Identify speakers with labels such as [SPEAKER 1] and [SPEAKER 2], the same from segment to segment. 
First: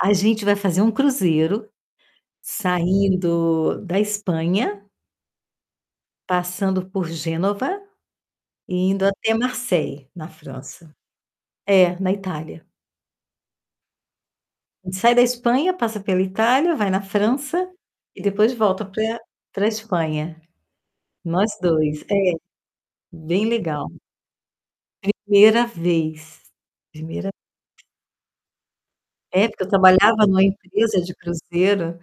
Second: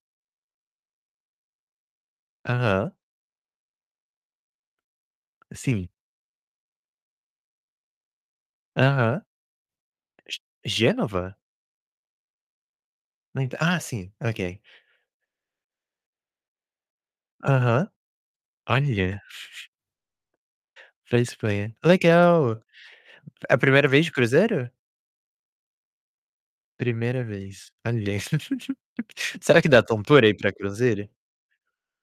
[SPEAKER 1] A gente vai fazer um cruzeiro
[SPEAKER 2] Aham.
[SPEAKER 1] saindo da Espanha
[SPEAKER 2] Sim.
[SPEAKER 1] passando por Génova e indo
[SPEAKER 2] Aham.
[SPEAKER 1] até Marseille, na
[SPEAKER 2] G
[SPEAKER 1] França.
[SPEAKER 2] Génova?
[SPEAKER 1] É, na Itália.
[SPEAKER 2] Não ent ah, sim, ok.
[SPEAKER 1] Sai da Espanha, passa pela Itália, vai na França
[SPEAKER 2] Aham.
[SPEAKER 1] e depois volta pra
[SPEAKER 2] Olha.
[SPEAKER 1] pra Espanha.
[SPEAKER 2] Pra
[SPEAKER 1] Nós
[SPEAKER 2] Espanha.
[SPEAKER 1] 2, é.
[SPEAKER 2] Legal!
[SPEAKER 1] Bem
[SPEAKER 2] É a
[SPEAKER 1] legal.
[SPEAKER 2] 1ª vez de cruzeiro?
[SPEAKER 1] 1ª vez.
[SPEAKER 2] 1ª
[SPEAKER 1] 1ª
[SPEAKER 2] vez. Olha!
[SPEAKER 1] É, porque
[SPEAKER 2] Será que
[SPEAKER 1] eu
[SPEAKER 2] dá
[SPEAKER 1] trabalhava
[SPEAKER 2] tontura ir
[SPEAKER 1] numa
[SPEAKER 2] pra
[SPEAKER 1] empresa
[SPEAKER 2] cruzeiro?
[SPEAKER 1] de cruzeiro,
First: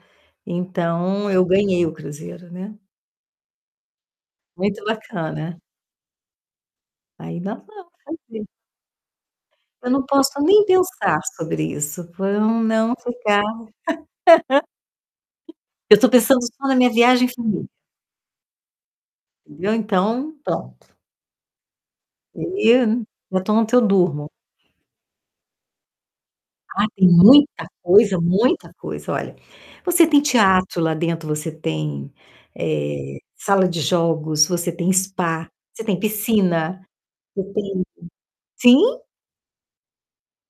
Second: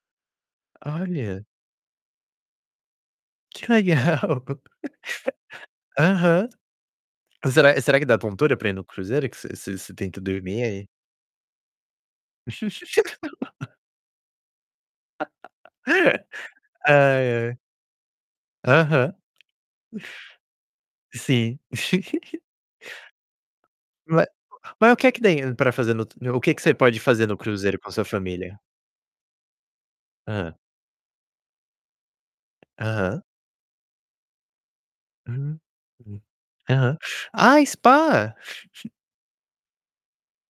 [SPEAKER 1] então
[SPEAKER 2] Olha.
[SPEAKER 1] eu ganhei o cruzeiro, né?
[SPEAKER 2] Que legal.
[SPEAKER 1] Muito bacana.
[SPEAKER 2] Aham.
[SPEAKER 1] Ainda
[SPEAKER 2] Será
[SPEAKER 1] vamos
[SPEAKER 2] será que dá
[SPEAKER 1] fazer.
[SPEAKER 2] tontura pra ir no cruzeiro, que você você
[SPEAKER 1] Eu
[SPEAKER 2] você
[SPEAKER 1] não
[SPEAKER 2] tenta
[SPEAKER 1] posso
[SPEAKER 2] dormir,
[SPEAKER 1] nem
[SPEAKER 2] ai
[SPEAKER 1] pensar sobre isso, pra eu não ficar Eu tô pensando só na
[SPEAKER 2] Ai,
[SPEAKER 1] minha viagem em
[SPEAKER 2] ai.
[SPEAKER 1] família.
[SPEAKER 2] Aham.
[SPEAKER 1] Eu, então, pronto.
[SPEAKER 2] Sim.
[SPEAKER 1] E [unintelligible] eu
[SPEAKER 2] Ma
[SPEAKER 1] durmo.
[SPEAKER 2] mas o que é que tem pra fazer no o que que você
[SPEAKER 1] Ah,
[SPEAKER 2] pode
[SPEAKER 1] tem
[SPEAKER 2] fazer no
[SPEAKER 1] muita
[SPEAKER 2] cruzeiro com a sua
[SPEAKER 1] coisa,
[SPEAKER 2] família?
[SPEAKER 1] muita coisa. Olha: você tem
[SPEAKER 2] Hã.
[SPEAKER 1] teatro lá dentro, você tem, eh,
[SPEAKER 2] Aham.
[SPEAKER 1] sala de jogos, você tem spa,
[SPEAKER 2] Uhum.
[SPEAKER 1] você tem
[SPEAKER 2] Hum.
[SPEAKER 1] piscina,
[SPEAKER 2] Aham.
[SPEAKER 1] você
[SPEAKER 2] Ah,
[SPEAKER 1] tem
[SPEAKER 2] spa?
[SPEAKER 1] sim!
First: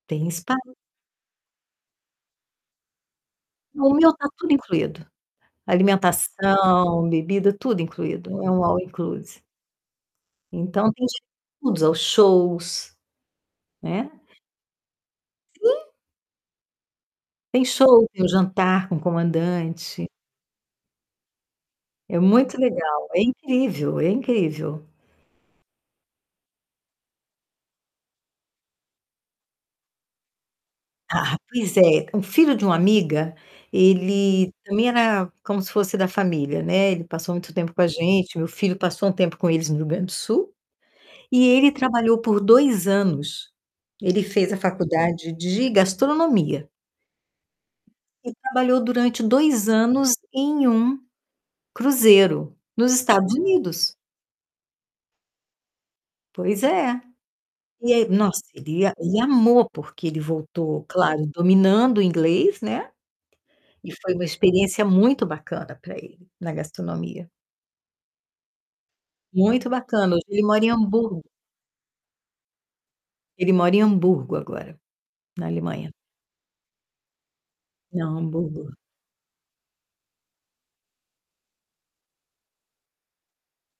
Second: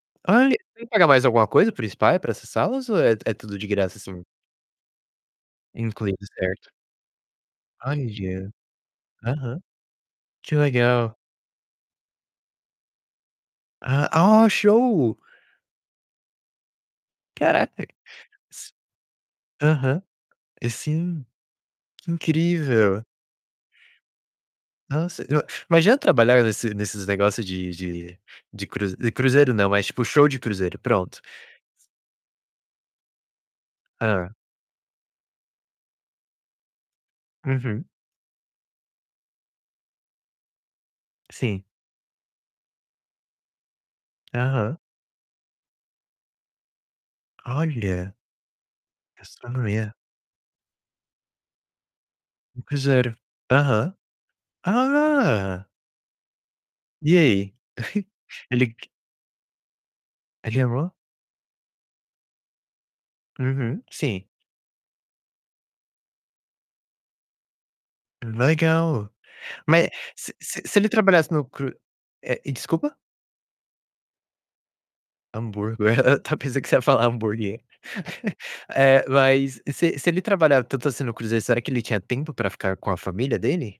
[SPEAKER 1] Tem
[SPEAKER 2] Olhe,
[SPEAKER 1] spa.
[SPEAKER 2] tem que pagar mais alguma coisa pro spa pra acessá-los ou é é tudo de
[SPEAKER 1] O
[SPEAKER 2] graça
[SPEAKER 1] meu
[SPEAKER 2] assim?
[SPEAKER 1] tá tudo incluído.
[SPEAKER 2] Incluído, certo.
[SPEAKER 1] Alimentação, bebida, tudo incluído, é
[SPEAKER 2] Olha.
[SPEAKER 1] um all inclusive.
[SPEAKER 2] Aham. Que
[SPEAKER 1] Então tem
[SPEAKER 2] legal.
[SPEAKER 1] de tudo. Os shows, né?
[SPEAKER 2] Ah ó, show!
[SPEAKER 1] Sim. Tem
[SPEAKER 2] Caraca!
[SPEAKER 1] show, tem o jantar com o
[SPEAKER 2] Aham.
[SPEAKER 1] comandante.
[SPEAKER 2] É sim. Que
[SPEAKER 1] É muito
[SPEAKER 2] incrível.
[SPEAKER 1] legal. É incrível, é incrível.
[SPEAKER 2] Nossa, eu imagina trabalhar nesse nesses negócio de de de cru de cruzeiro não, mas tipo show de cruzeiro, pronto.
[SPEAKER 1] Ah, pois é, o filho de uma amiga,
[SPEAKER 2] Hã.
[SPEAKER 1] ele também era como se fosse da família, né, ele passou muito tempo com
[SPEAKER 2] Uhum.
[SPEAKER 1] a gente, meu filho passou um tempo com eles no Rio Grande do Sul e
[SPEAKER 2] Sim.
[SPEAKER 1] ele trabalhou por 2 anos. Ele fez a
[SPEAKER 2] Aham.
[SPEAKER 1] faculdade de gastronomia
[SPEAKER 2] Olha.
[SPEAKER 1] e trabalhou durante 2
[SPEAKER 2] Gastronomia.
[SPEAKER 1] anos em um cruzeiro
[SPEAKER 2] No
[SPEAKER 1] nos
[SPEAKER 2] cruzeiro.
[SPEAKER 1] Estados
[SPEAKER 2] Aham.
[SPEAKER 1] Unidos.
[SPEAKER 2] Ah!
[SPEAKER 1] Pois é.
[SPEAKER 2] E aí?
[SPEAKER 1] E aí, nossa,
[SPEAKER 2] Ele
[SPEAKER 1] ele
[SPEAKER 2] q
[SPEAKER 1] a ele amou, porque ele
[SPEAKER 2] Ele
[SPEAKER 1] voltou,
[SPEAKER 2] amou?
[SPEAKER 1] claro, dominando o inglês, né?
[SPEAKER 2] Uhum,
[SPEAKER 1] E foi
[SPEAKER 2] sim.
[SPEAKER 1] uma experiência muito bacana pra ele na gastronomia.
[SPEAKER 2] Legal.
[SPEAKER 1] Muito
[SPEAKER 2] Mas
[SPEAKER 1] bacana. Hoje
[SPEAKER 2] se
[SPEAKER 1] ele
[SPEAKER 2] se
[SPEAKER 1] mora em
[SPEAKER 2] se ele
[SPEAKER 1] Hamburgo.
[SPEAKER 2] trabalhasse no cru é, desculpa?
[SPEAKER 1] Ele mora em Hamburgo, agora, na
[SPEAKER 2] Hamburgo,
[SPEAKER 1] Alemanha.
[SPEAKER 2] até pensei que você ia falar hambúrguer.
[SPEAKER 1] Não, Hamburgo.
[SPEAKER 2] É, mas se se ele trabalhava tanto assim no cruzeiro, será que ele tinha tempo pra ficar com a família dele?